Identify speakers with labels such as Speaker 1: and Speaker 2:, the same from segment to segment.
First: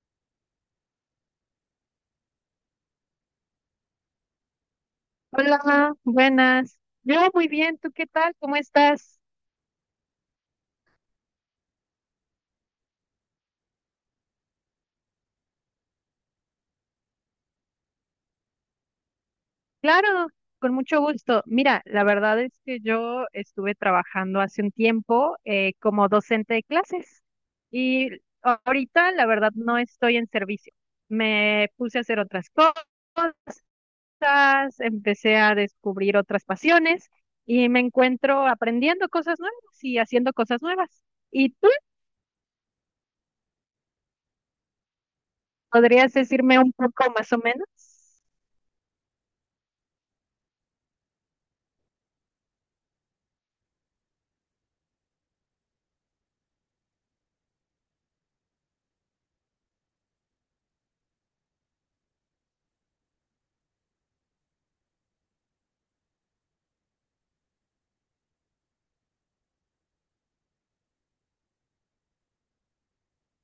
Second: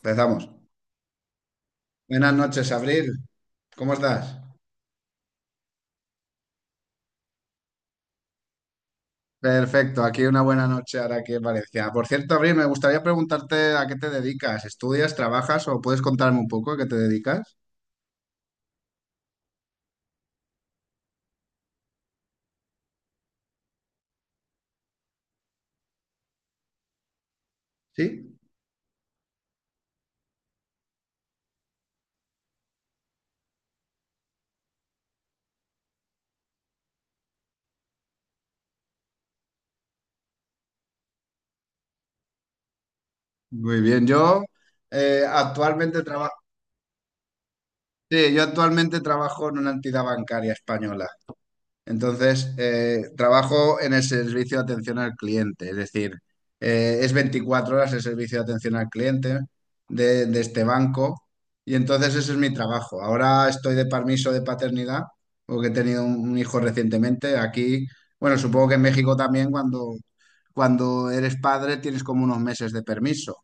Speaker 1: Empezamos. Buenas noches, Abril. ¿Cómo estás?
Speaker 2: Hola, buenas. Yo muy bien, ¿tú qué tal? ¿Cómo estás?
Speaker 1: Perfecto, aquí una buena noche ahora aquí en Valencia. Por cierto, Abril, me gustaría preguntarte a qué te dedicas. ¿Estudias, trabajas o puedes contarme un poco a qué te dedicas?
Speaker 2: Claro, con mucho gusto. Mira, la verdad es que yo estuve trabajando hace un tiempo como docente de clases y
Speaker 1: Sí.
Speaker 2: ahorita la verdad no estoy en servicio. Me puse a hacer otras cosas, empecé a descubrir otras pasiones y me encuentro aprendiendo cosas nuevas y haciendo cosas nuevas. ¿Y tú
Speaker 1: Muy bien, yo actualmente
Speaker 2: podrías
Speaker 1: trabajo.
Speaker 2: decirme un poco más o menos?
Speaker 1: Sí, yo actualmente trabajo en una entidad bancaria española. Entonces, trabajo en el servicio de atención al cliente, es decir, es 24 horas el servicio de atención al cliente de este banco, y entonces ese es mi trabajo. Ahora estoy de permiso de paternidad porque he tenido un hijo recientemente aquí. Bueno, supongo que en México también cuando eres padre tienes como unos meses de permiso.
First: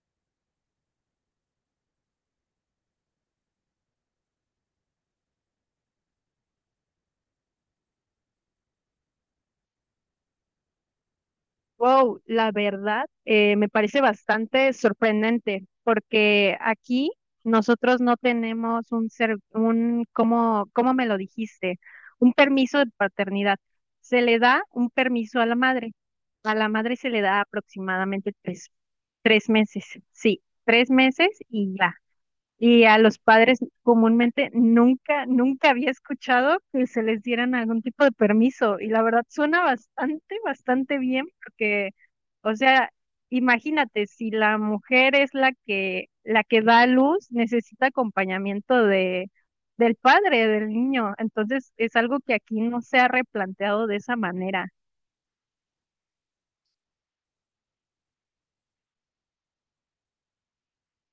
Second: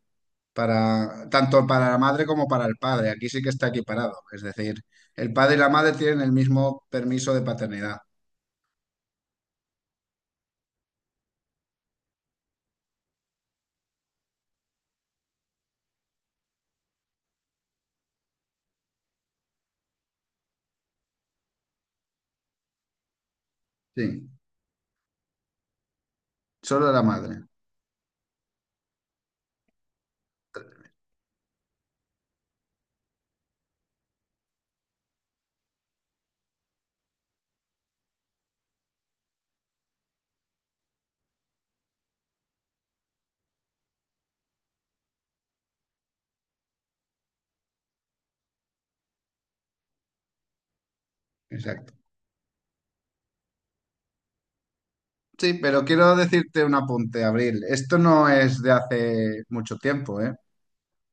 Speaker 1: Para, tanto para la madre como para el padre. Aquí sí que está equiparado. Es decir, el padre y la madre tienen el mismo permiso de paternidad.
Speaker 2: Wow, la verdad, me parece bastante sorprendente porque aquí nosotros no tenemos ¿cómo me lo dijiste? Un permiso de paternidad. Se
Speaker 1: Sí.
Speaker 2: le da un permiso a la madre. A la
Speaker 1: Solo
Speaker 2: madre
Speaker 1: la
Speaker 2: se le da
Speaker 1: madre,
Speaker 2: aproximadamente tres meses. Sí, 3 meses y ya. Y a los padres comúnmente nunca había escuchado que se les dieran algún tipo de permiso. Y la verdad suena bastante, bastante bien porque, o sea, imagínate, si la mujer es la que da a luz, necesita acompañamiento del padre, del niño. Entonces
Speaker 1: exacto.
Speaker 2: es algo que aquí no se ha replanteado de esa manera.
Speaker 1: Sí, pero quiero decirte un apunte, Abril. Esto no es de hace mucho tiempo, ¿eh?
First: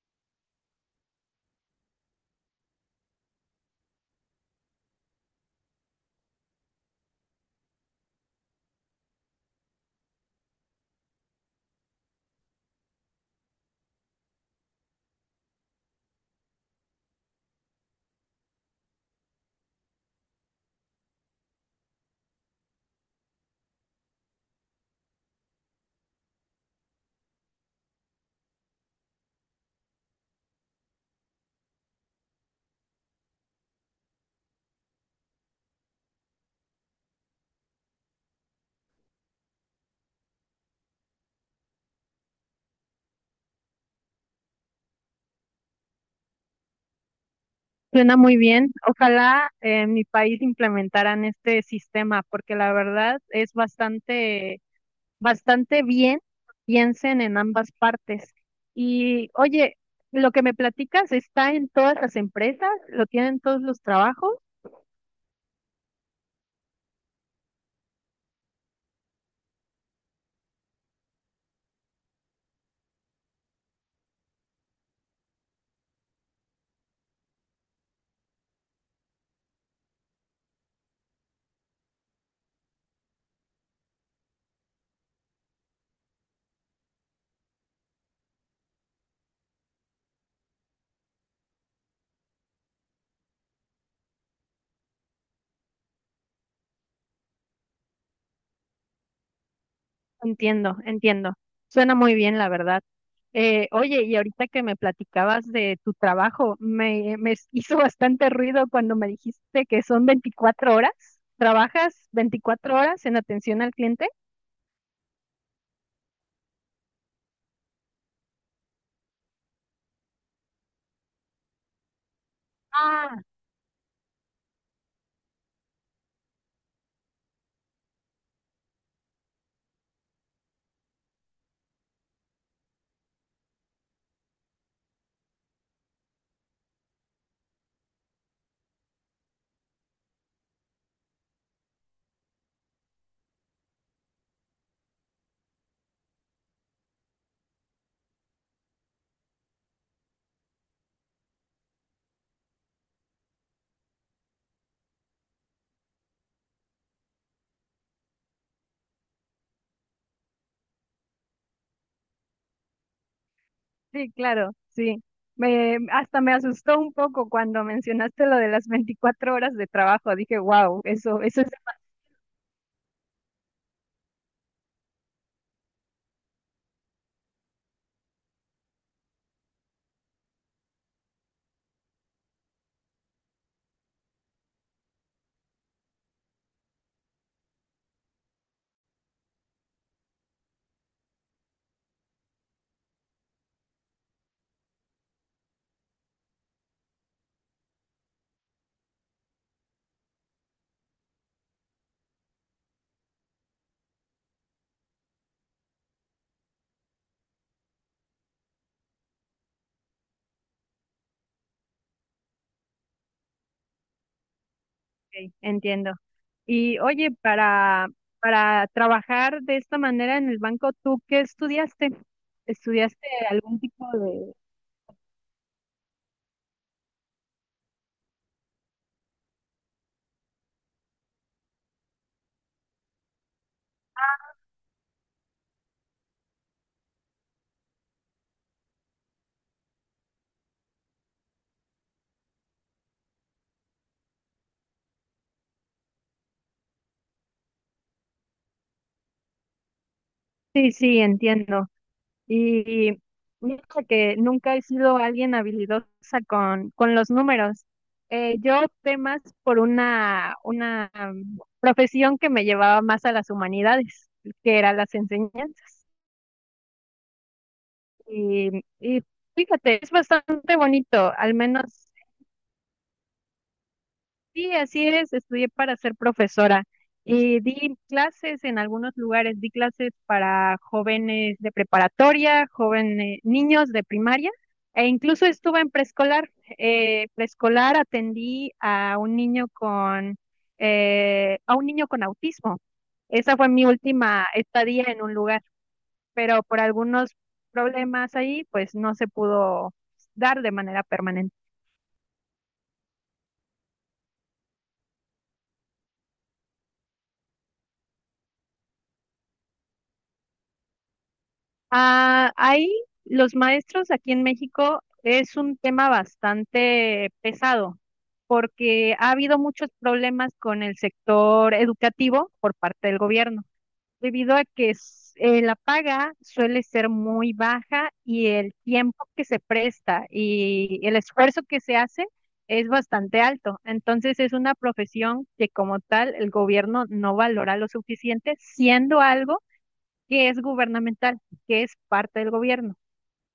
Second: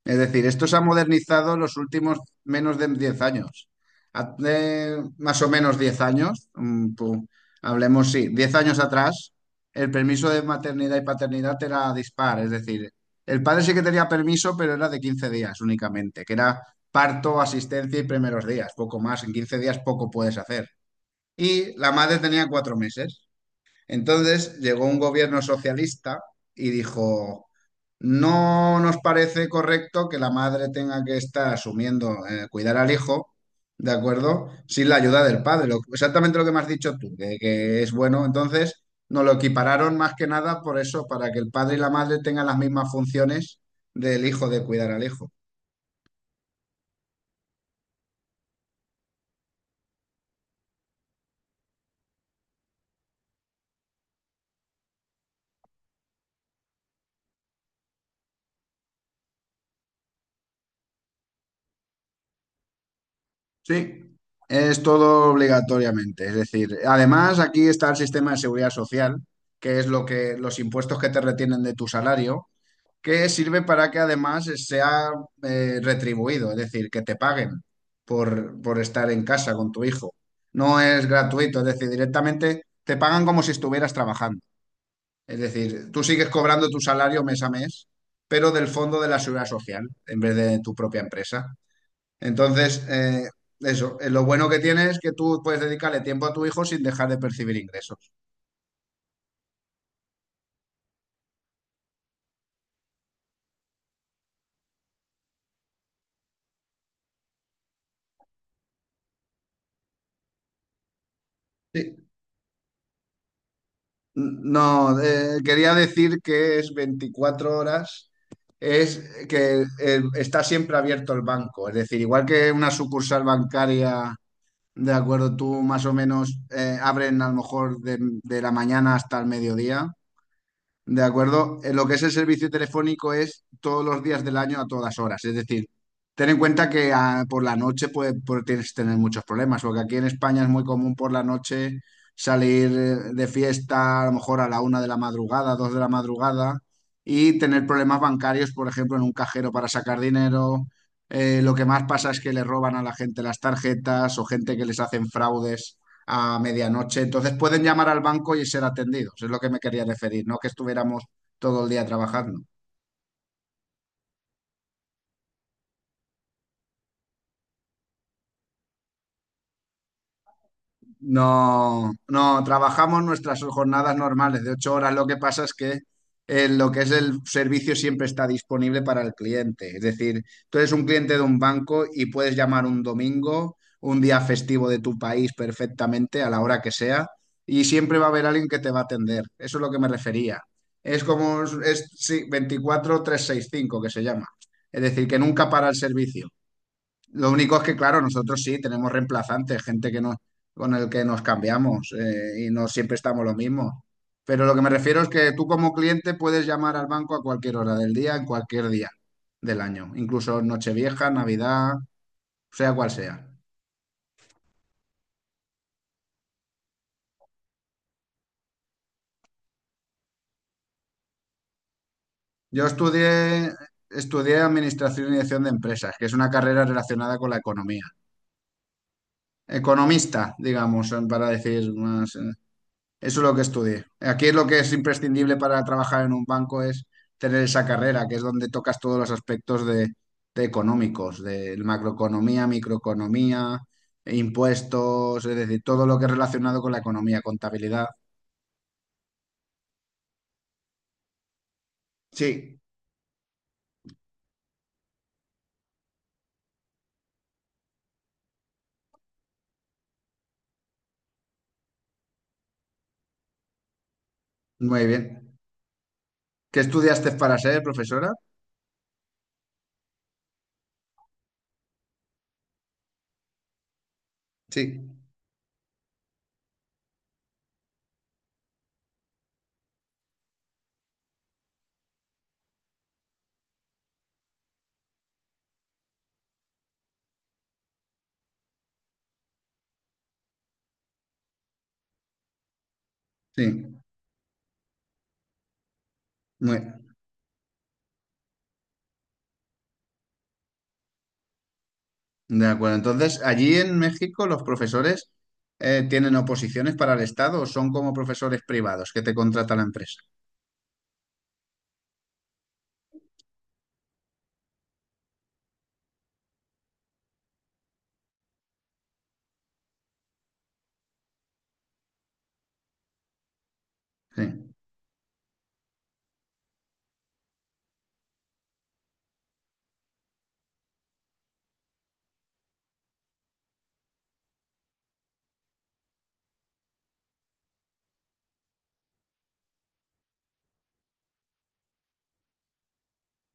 Speaker 1: Es decir, esto se ha modernizado los últimos menos de 10 años. Hace más o menos 10 años, hablemos, sí, 10 años atrás, el permiso de maternidad y paternidad era dispar. Es decir, el padre sí que tenía permiso, pero era de 15 días únicamente, que era parto, asistencia y primeros días, poco más. En 15 días poco puedes hacer. Y la madre tenía 4 meses. Entonces llegó un gobierno socialista y dijo, no nos parece correcto que la madre tenga que estar asumiendo cuidar al hijo, ¿de acuerdo? Sin la ayuda del padre. Exactamente lo que me has dicho tú, que es bueno. Entonces nos lo equipararon más que nada por eso, para que el padre y la madre tengan las mismas funciones del hijo, de cuidar al hijo.
Speaker 2: Suena muy bien. Ojalá en mi país implementaran este sistema porque la verdad es bastante bastante bien, piensen en ambas partes. Y oye, lo que me platicas está en todas las empresas, lo tienen todos los
Speaker 1: Sí,
Speaker 2: trabajos.
Speaker 1: es todo obligatoriamente. Es decir, además aquí está el sistema de seguridad social, que es lo que los impuestos que te retienen de tu salario, que sirve para que además sea retribuido, es decir, que te paguen por estar en casa con tu hijo. No es gratuito, es decir, directamente te pagan como si estuvieras trabajando. Es decir, tú sigues cobrando tu salario mes a mes, pero del fondo de la seguridad social, en vez de tu propia empresa. Entonces, eso, lo bueno que tiene es que tú puedes dedicarle tiempo a tu hijo sin dejar de percibir ingresos.
Speaker 2: Entiendo, entiendo. Suena muy bien, la verdad. Oye, y ahorita que me platicabas de tu trabajo, me hizo bastante ruido cuando me dijiste que son 24 horas.
Speaker 1: Sí.
Speaker 2: ¿Trabajas 24 horas en atención al cliente?
Speaker 1: No, quería decir que es 24 horas, es que está siempre abierto el banco, es decir, igual que una sucursal
Speaker 2: Ah,
Speaker 1: bancaria, de acuerdo, tú más o menos abren a lo mejor de la mañana hasta el mediodía. De acuerdo. Lo que es el servicio telefónico es todos los días del año a todas horas. Es decir, ten en cuenta que por la noche puede, tienes que tener muchos problemas, porque aquí en España es muy común por la noche salir de fiesta a lo mejor a la una de la madrugada, dos de la madrugada, y tener problemas bancarios, por ejemplo, en un cajero para sacar dinero. Lo que más pasa es que le roban a la gente las tarjetas o gente que les hacen fraudes a medianoche. Entonces pueden llamar al banco y ser atendidos, es lo que me quería referir, no que estuviéramos todo el día trabajando.
Speaker 2: sí, claro, sí. Hasta me asustó un poco cuando mencionaste lo de las 24 horas de trabajo. Dije, wow, eso es.
Speaker 1: No, no, trabajamos nuestras jornadas normales de 8 horas. Lo que pasa es que lo que es el servicio siempre está disponible para el cliente. Es decir, tú eres un cliente de un banco y puedes llamar un domingo, un día festivo de tu país perfectamente, a la hora que sea, y siempre va a haber alguien que te va a atender. Eso es lo que me refería. Es como, es, sí, 24-365 que se llama. Es decir, que nunca para el servicio. Lo único es que, claro, nosotros sí tenemos reemplazantes, gente que nos, con el que nos cambiamos y no siempre estamos lo mismo. Pero lo que me refiero es que tú como cliente puedes llamar al banco a cualquier hora del día, en cualquier día del año, incluso Nochevieja, Navidad, sea cual sea.
Speaker 2: Ok, entiendo. Y oye, para trabajar de esta manera en el banco, ¿tú qué estudiaste?
Speaker 1: Yo
Speaker 2: ¿Estudiaste
Speaker 1: estudié,
Speaker 2: algún tipo de...?
Speaker 1: estudié Administración y Dirección de Empresas, que es una carrera relacionada con la economía. Economista, digamos, para decir más, eso es lo que estudié. Aquí es lo que es imprescindible para trabajar en un banco es tener esa carrera, que es donde tocas todos los aspectos de económicos, de macroeconomía, microeconomía, impuestos, es decir, todo lo que es relacionado con la economía, contabilidad.
Speaker 2: Sí, sí, entiendo.
Speaker 1: Sí,
Speaker 2: Y mira que nunca he sido alguien habilidosa con los números. Yo opté más por una profesión que me llevaba más a las humanidades, que eran
Speaker 1: muy
Speaker 2: las
Speaker 1: bien.
Speaker 2: enseñanzas.
Speaker 1: ¿Qué estudiaste para ser profesora?
Speaker 2: Y fíjate, es bastante bonito, al menos. Sí,
Speaker 1: Sí,
Speaker 2: así es, estudié para ser profesora y di clases en algunos lugares, di clases para jóvenes de preparatoria, jóvenes, niños de primaria e incluso estuve en preescolar. Preescolar atendí a un niño con a un niño con autismo. Esa fue mi
Speaker 1: sí,
Speaker 2: última estadía en un lugar, pero
Speaker 1: muy
Speaker 2: por algunos problemas ahí, pues no se pudo dar de manera permanente.
Speaker 1: de acuerdo. Entonces, allí en México los profesores tienen oposiciones para el Estado o son como profesores privados que te contrata la empresa.
Speaker 2: Ah, ahí los maestros aquí en México es un tema bastante pesado porque ha habido muchos problemas con el sector educativo por parte del gobierno, debido a
Speaker 1: Sí.
Speaker 2: que la paga suele ser muy baja y el tiempo que se presta y el esfuerzo que se hace es bastante alto. Entonces es una profesión que como tal el gobierno no valora lo suficiente, siendo algo que es gubernamental, que es parte del gobierno.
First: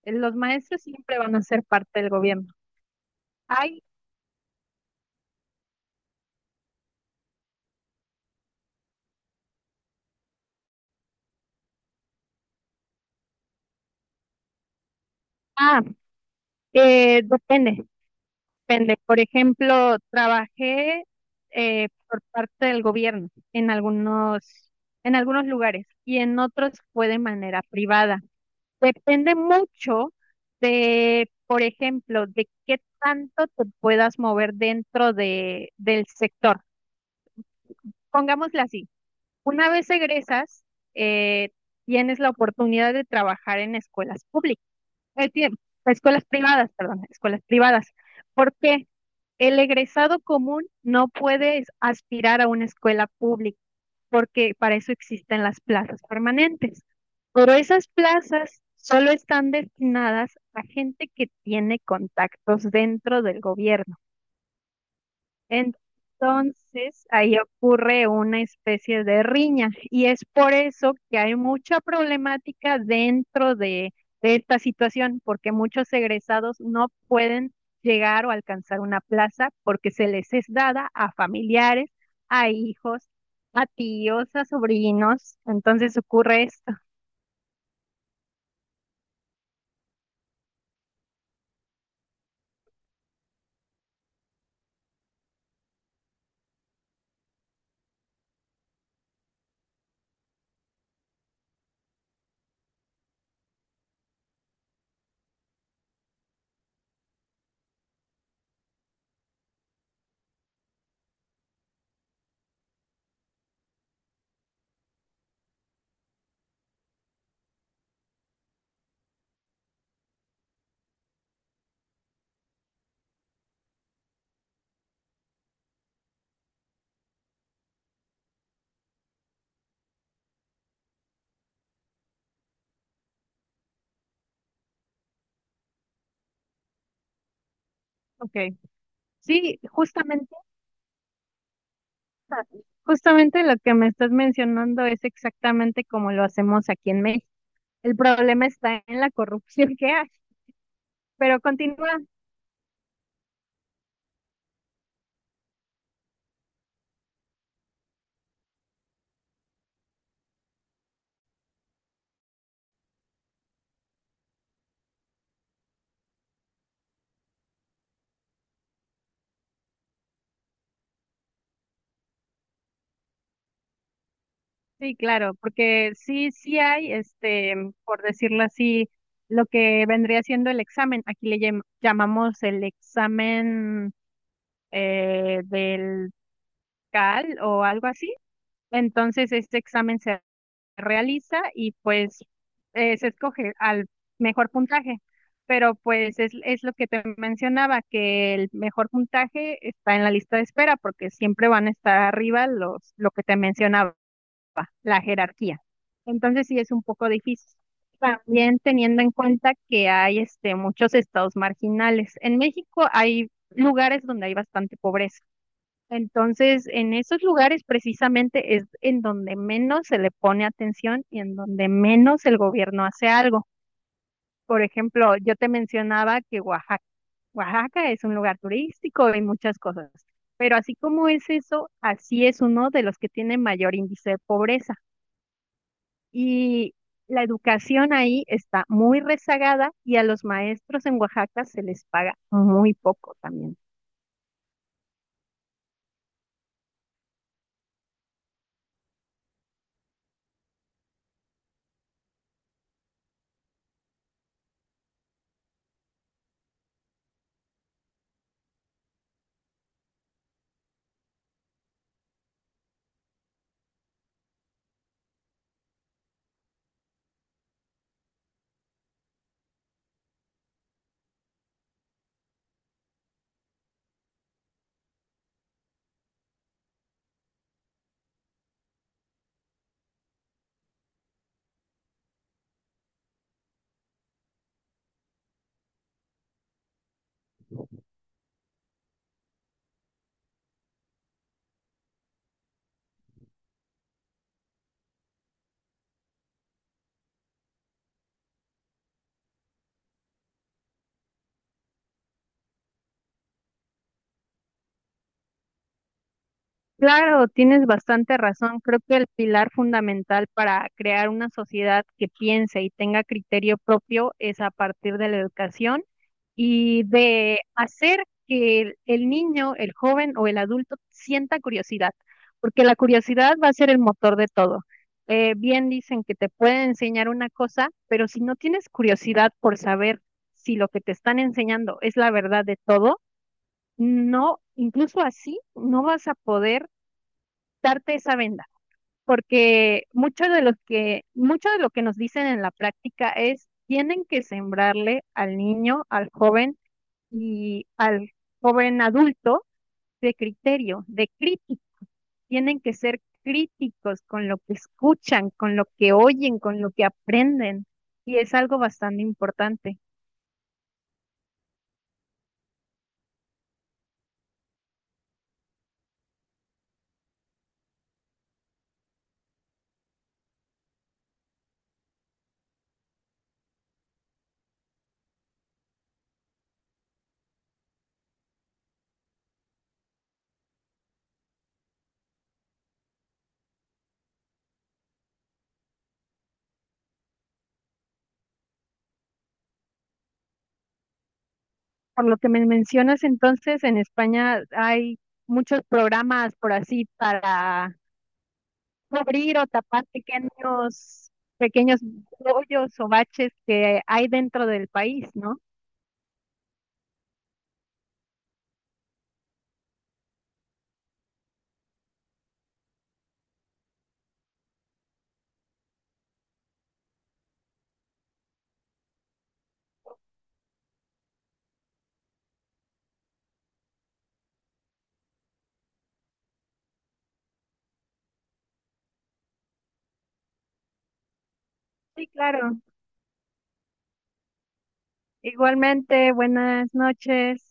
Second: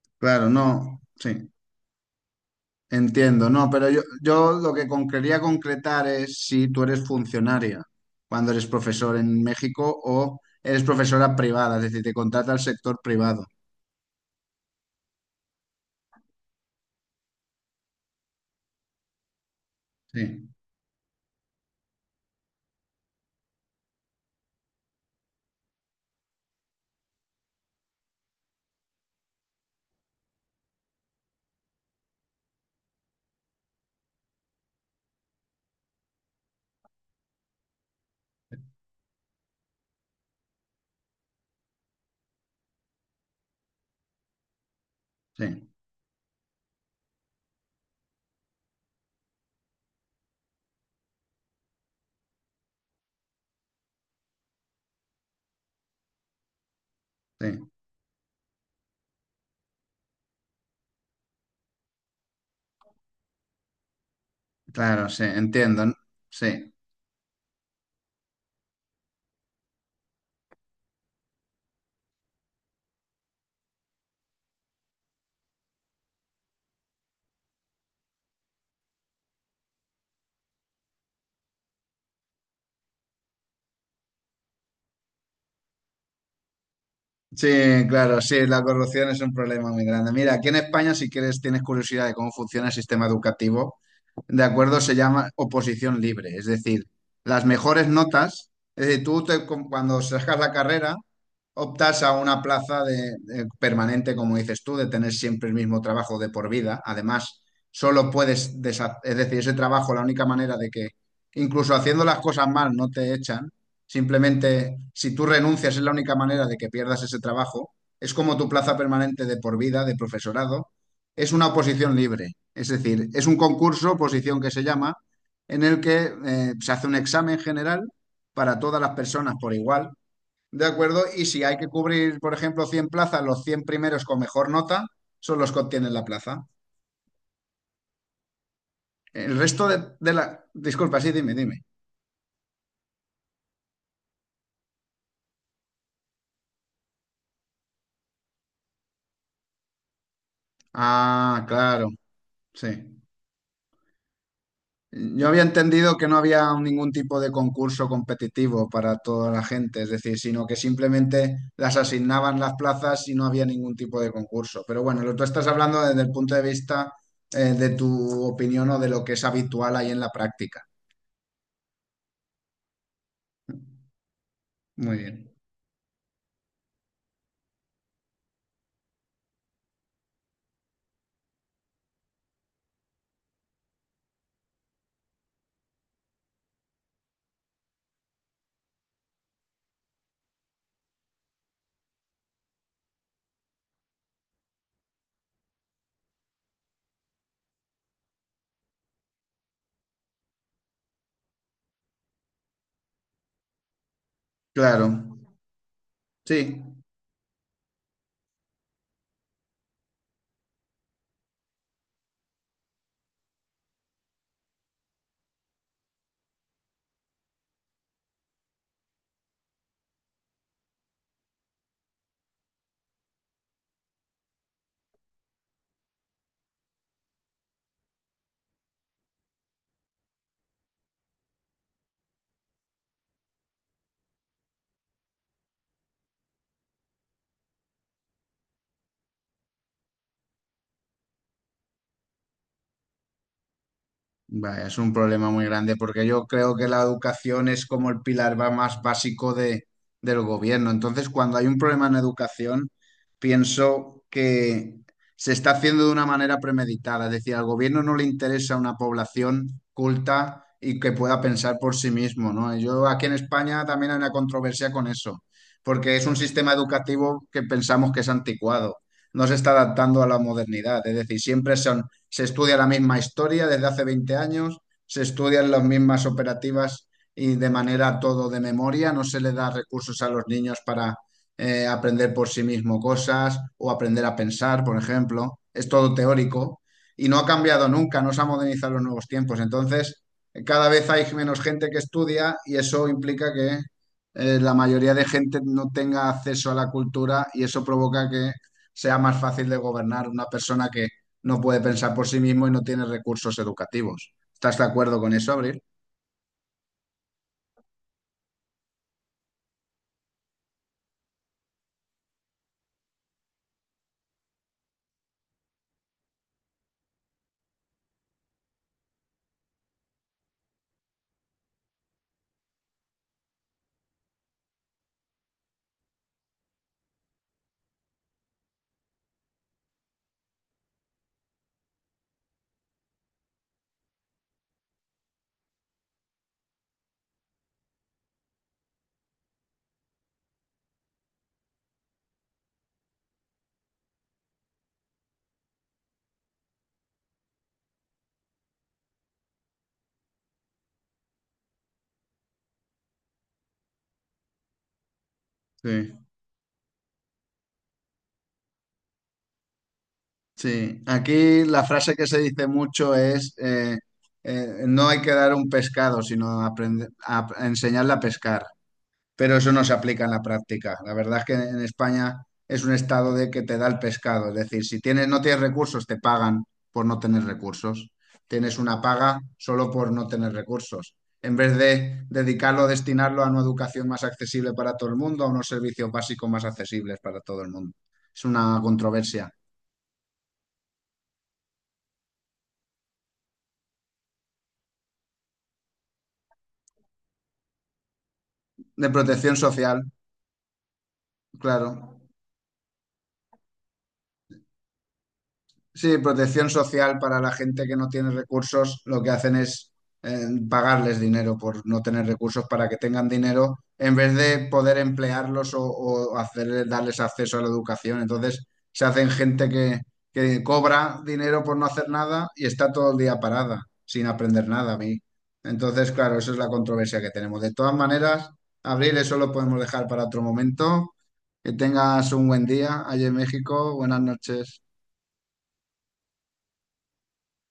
Speaker 2: Los
Speaker 1: Claro,
Speaker 2: maestros
Speaker 1: no,
Speaker 2: siempre van a
Speaker 1: sí,
Speaker 2: ser parte del gobierno.
Speaker 1: entiendo, no,
Speaker 2: Hay,
Speaker 1: pero yo, lo que quería concretar es si tú eres funcionaria cuando eres profesor en México o eres profesora privada, es decir, te contrata el sector privado.
Speaker 2: ah, depende, depende. Por ejemplo,
Speaker 1: Sí,
Speaker 2: trabajé por parte del gobierno en algunos lugares y en otros fue de manera privada. Depende mucho de, por ejemplo, de qué tanto te puedas mover dentro del sector. Pongámosla así. Una vez egresas, eh, tienes la oportunidad de trabajar en escuelas públicas, eh, tie-
Speaker 1: sí,
Speaker 2: escuelas privadas, perdón, escuelas privadas, porque el egresado común no puede aspirar a una escuela pública, porque para eso existen las plazas permanentes. Pero
Speaker 1: sí,
Speaker 2: esas plazas solo están destinadas a gente que tiene contactos dentro del gobierno.
Speaker 1: claro, sí, entiendo, sí.
Speaker 2: Entonces, ahí ocurre una especie de riña y es por eso que hay mucha problemática dentro de esta situación, porque muchos egresados no pueden llegar o alcanzar una plaza porque se les es dada a familiares, a hijos, a tíos, a sobrinos. Entonces ocurre esto.
Speaker 1: Sí, claro, sí, la corrupción es un problema muy grande. Mira, aquí en España, si quieres, tienes curiosidad de cómo funciona el sistema educativo, de acuerdo, se llama oposición libre, es decir, las mejores notas, es decir, cuando sacas la carrera, optas a una plaza de permanente, como dices tú, de tener siempre el mismo trabajo de por vida. Además, solo puedes, es decir, ese trabajo, la única manera de que, incluso haciendo las cosas mal, no te echan. Simplemente, si tú renuncias es la única manera de que pierdas ese trabajo. Es como tu plaza permanente de por vida, de profesorado. Es una oposición libre. Es decir, es un concurso, oposición que se llama, en el que se hace un examen general para todas las personas por igual. ¿De acuerdo? Y si hay que cubrir, por ejemplo, 100 plazas, los 100 primeros con mejor nota son los que obtienen la plaza.
Speaker 2: Okay.
Speaker 1: El
Speaker 2: Sí,
Speaker 1: resto de
Speaker 2: justamente,
Speaker 1: la... Disculpa, sí, dime, dime.
Speaker 2: justamente lo que me estás mencionando es exactamente como lo hacemos aquí en México. El problema está en la corrupción que hay, pero
Speaker 1: Ah, claro,
Speaker 2: continúa,
Speaker 1: sí. Yo había entendido que no había ningún tipo de concurso competitivo para toda la gente, es decir, sino que simplemente las asignaban las plazas y no había ningún tipo de concurso. Pero bueno, lo tú estás hablando desde el punto de vista de tu opinión o de lo que es habitual ahí en la práctica.
Speaker 2: sí,
Speaker 1: Muy bien.
Speaker 2: claro, porque sí hay, este, por decirlo así, lo que vendría siendo el examen. Aquí le llamamos el examen del CAL o algo así. Entonces, este examen se realiza y pues se escoge al mejor puntaje. Pero pues es lo que te mencionaba, que el mejor puntaje está en la lista de espera porque siempre van a estar arriba lo que te mencionaba,
Speaker 1: Claro,
Speaker 2: la jerarquía. Entonces sí
Speaker 1: sí.
Speaker 2: es un poco difícil. También teniendo en cuenta que hay este, muchos estados marginales. En México hay lugares donde hay bastante pobreza. Entonces, en esos lugares precisamente es en donde menos se le pone atención y en donde menos el gobierno hace algo. Por ejemplo, yo te mencionaba que Oaxaca es un lugar turístico y muchas cosas, pero así como es eso, así es uno de los que tiene mayor índice de pobreza. Y la educación ahí está muy rezagada y a los maestros en Oaxaca se les paga muy poco también.
Speaker 1: Vaya, es un problema muy grande porque yo creo que la educación es como el pilar más básico de, del gobierno. Entonces, cuando hay un problema en educación, pienso que se está haciendo de una manera premeditada. Es decir, al gobierno no le interesa una población culta y que pueda pensar por sí mismo, ¿no? Yo aquí en España también hay una controversia con eso, porque es un sistema educativo que pensamos que es anticuado. No se está adaptando a la modernidad. Es decir, siempre son se estudia la misma historia desde hace 20 años, se estudian las mismas operativas y de manera todo de memoria, no se le da recursos a los niños para aprender por sí mismo cosas o aprender a pensar, por ejemplo, es todo teórico y no ha cambiado nunca, no se ha modernizado los nuevos tiempos, entonces cada vez hay menos gente que estudia y eso implica que la mayoría de gente no tenga acceso a la cultura y eso provoca que sea más fácil de gobernar una persona que no puede pensar por sí mismo y no tiene recursos educativos. ¿Estás de acuerdo con eso, Abril?
Speaker 2: Claro, tienes bastante razón. Creo que el pilar fundamental para crear una sociedad que piense y tenga criterio propio es a partir de la educación y de hacer que el niño, el joven o el adulto sienta curiosidad, porque la curiosidad va a ser el motor de todo. Bien dicen que te pueden enseñar una cosa, pero si no tienes curiosidad por saber si lo que te están enseñando es la verdad de todo, no, incluso así no vas a poder quitarte esa venda, porque mucho de lo que nos dicen en la práctica es tienen que sembrarle al niño, al joven y al joven adulto de criterio, de crítica. Tienen que ser críticos con lo que escuchan, con lo que
Speaker 1: Sí.
Speaker 2: oyen, con lo que aprenden. Y es algo bastante importante.
Speaker 1: Sí. Aquí la frase que se dice mucho es, no hay que dar un pescado, sino aprender a enseñarle a pescar. Pero eso no se aplica en la práctica. La verdad es que en España es un estado de que te da el pescado, es decir, si tienes, no tienes recursos, te pagan por no tener recursos. Tienes una paga solo por no tener recursos. En vez de dedicarlo, destinarlo a una educación más accesible para todo el mundo, a unos servicios básicos más accesibles para todo el mundo. Es una controversia.
Speaker 2: Por lo que me mencionas entonces, en España hay muchos programas por así para
Speaker 1: De protección
Speaker 2: abrir o
Speaker 1: social,
Speaker 2: tapar pequeños, pequeños
Speaker 1: claro.
Speaker 2: hoyos o baches que hay dentro del país, ¿no?
Speaker 1: Sí, protección social para la gente que no tiene recursos, lo que hacen es pagarles dinero por no tener recursos para que tengan dinero en vez de poder emplearlos o darles acceso a la educación. Entonces se hacen gente que cobra dinero por no hacer nada y está todo el día parada sin aprender nada a mí. Entonces, claro, esa es la controversia que tenemos. De todas maneras, Abril, eso lo podemos dejar para otro momento. Que
Speaker 2: Sí,
Speaker 1: tengas un buen
Speaker 2: claro.
Speaker 1: día allí en México. Buenas noches.
Speaker 2: Igualmente, buenas noches.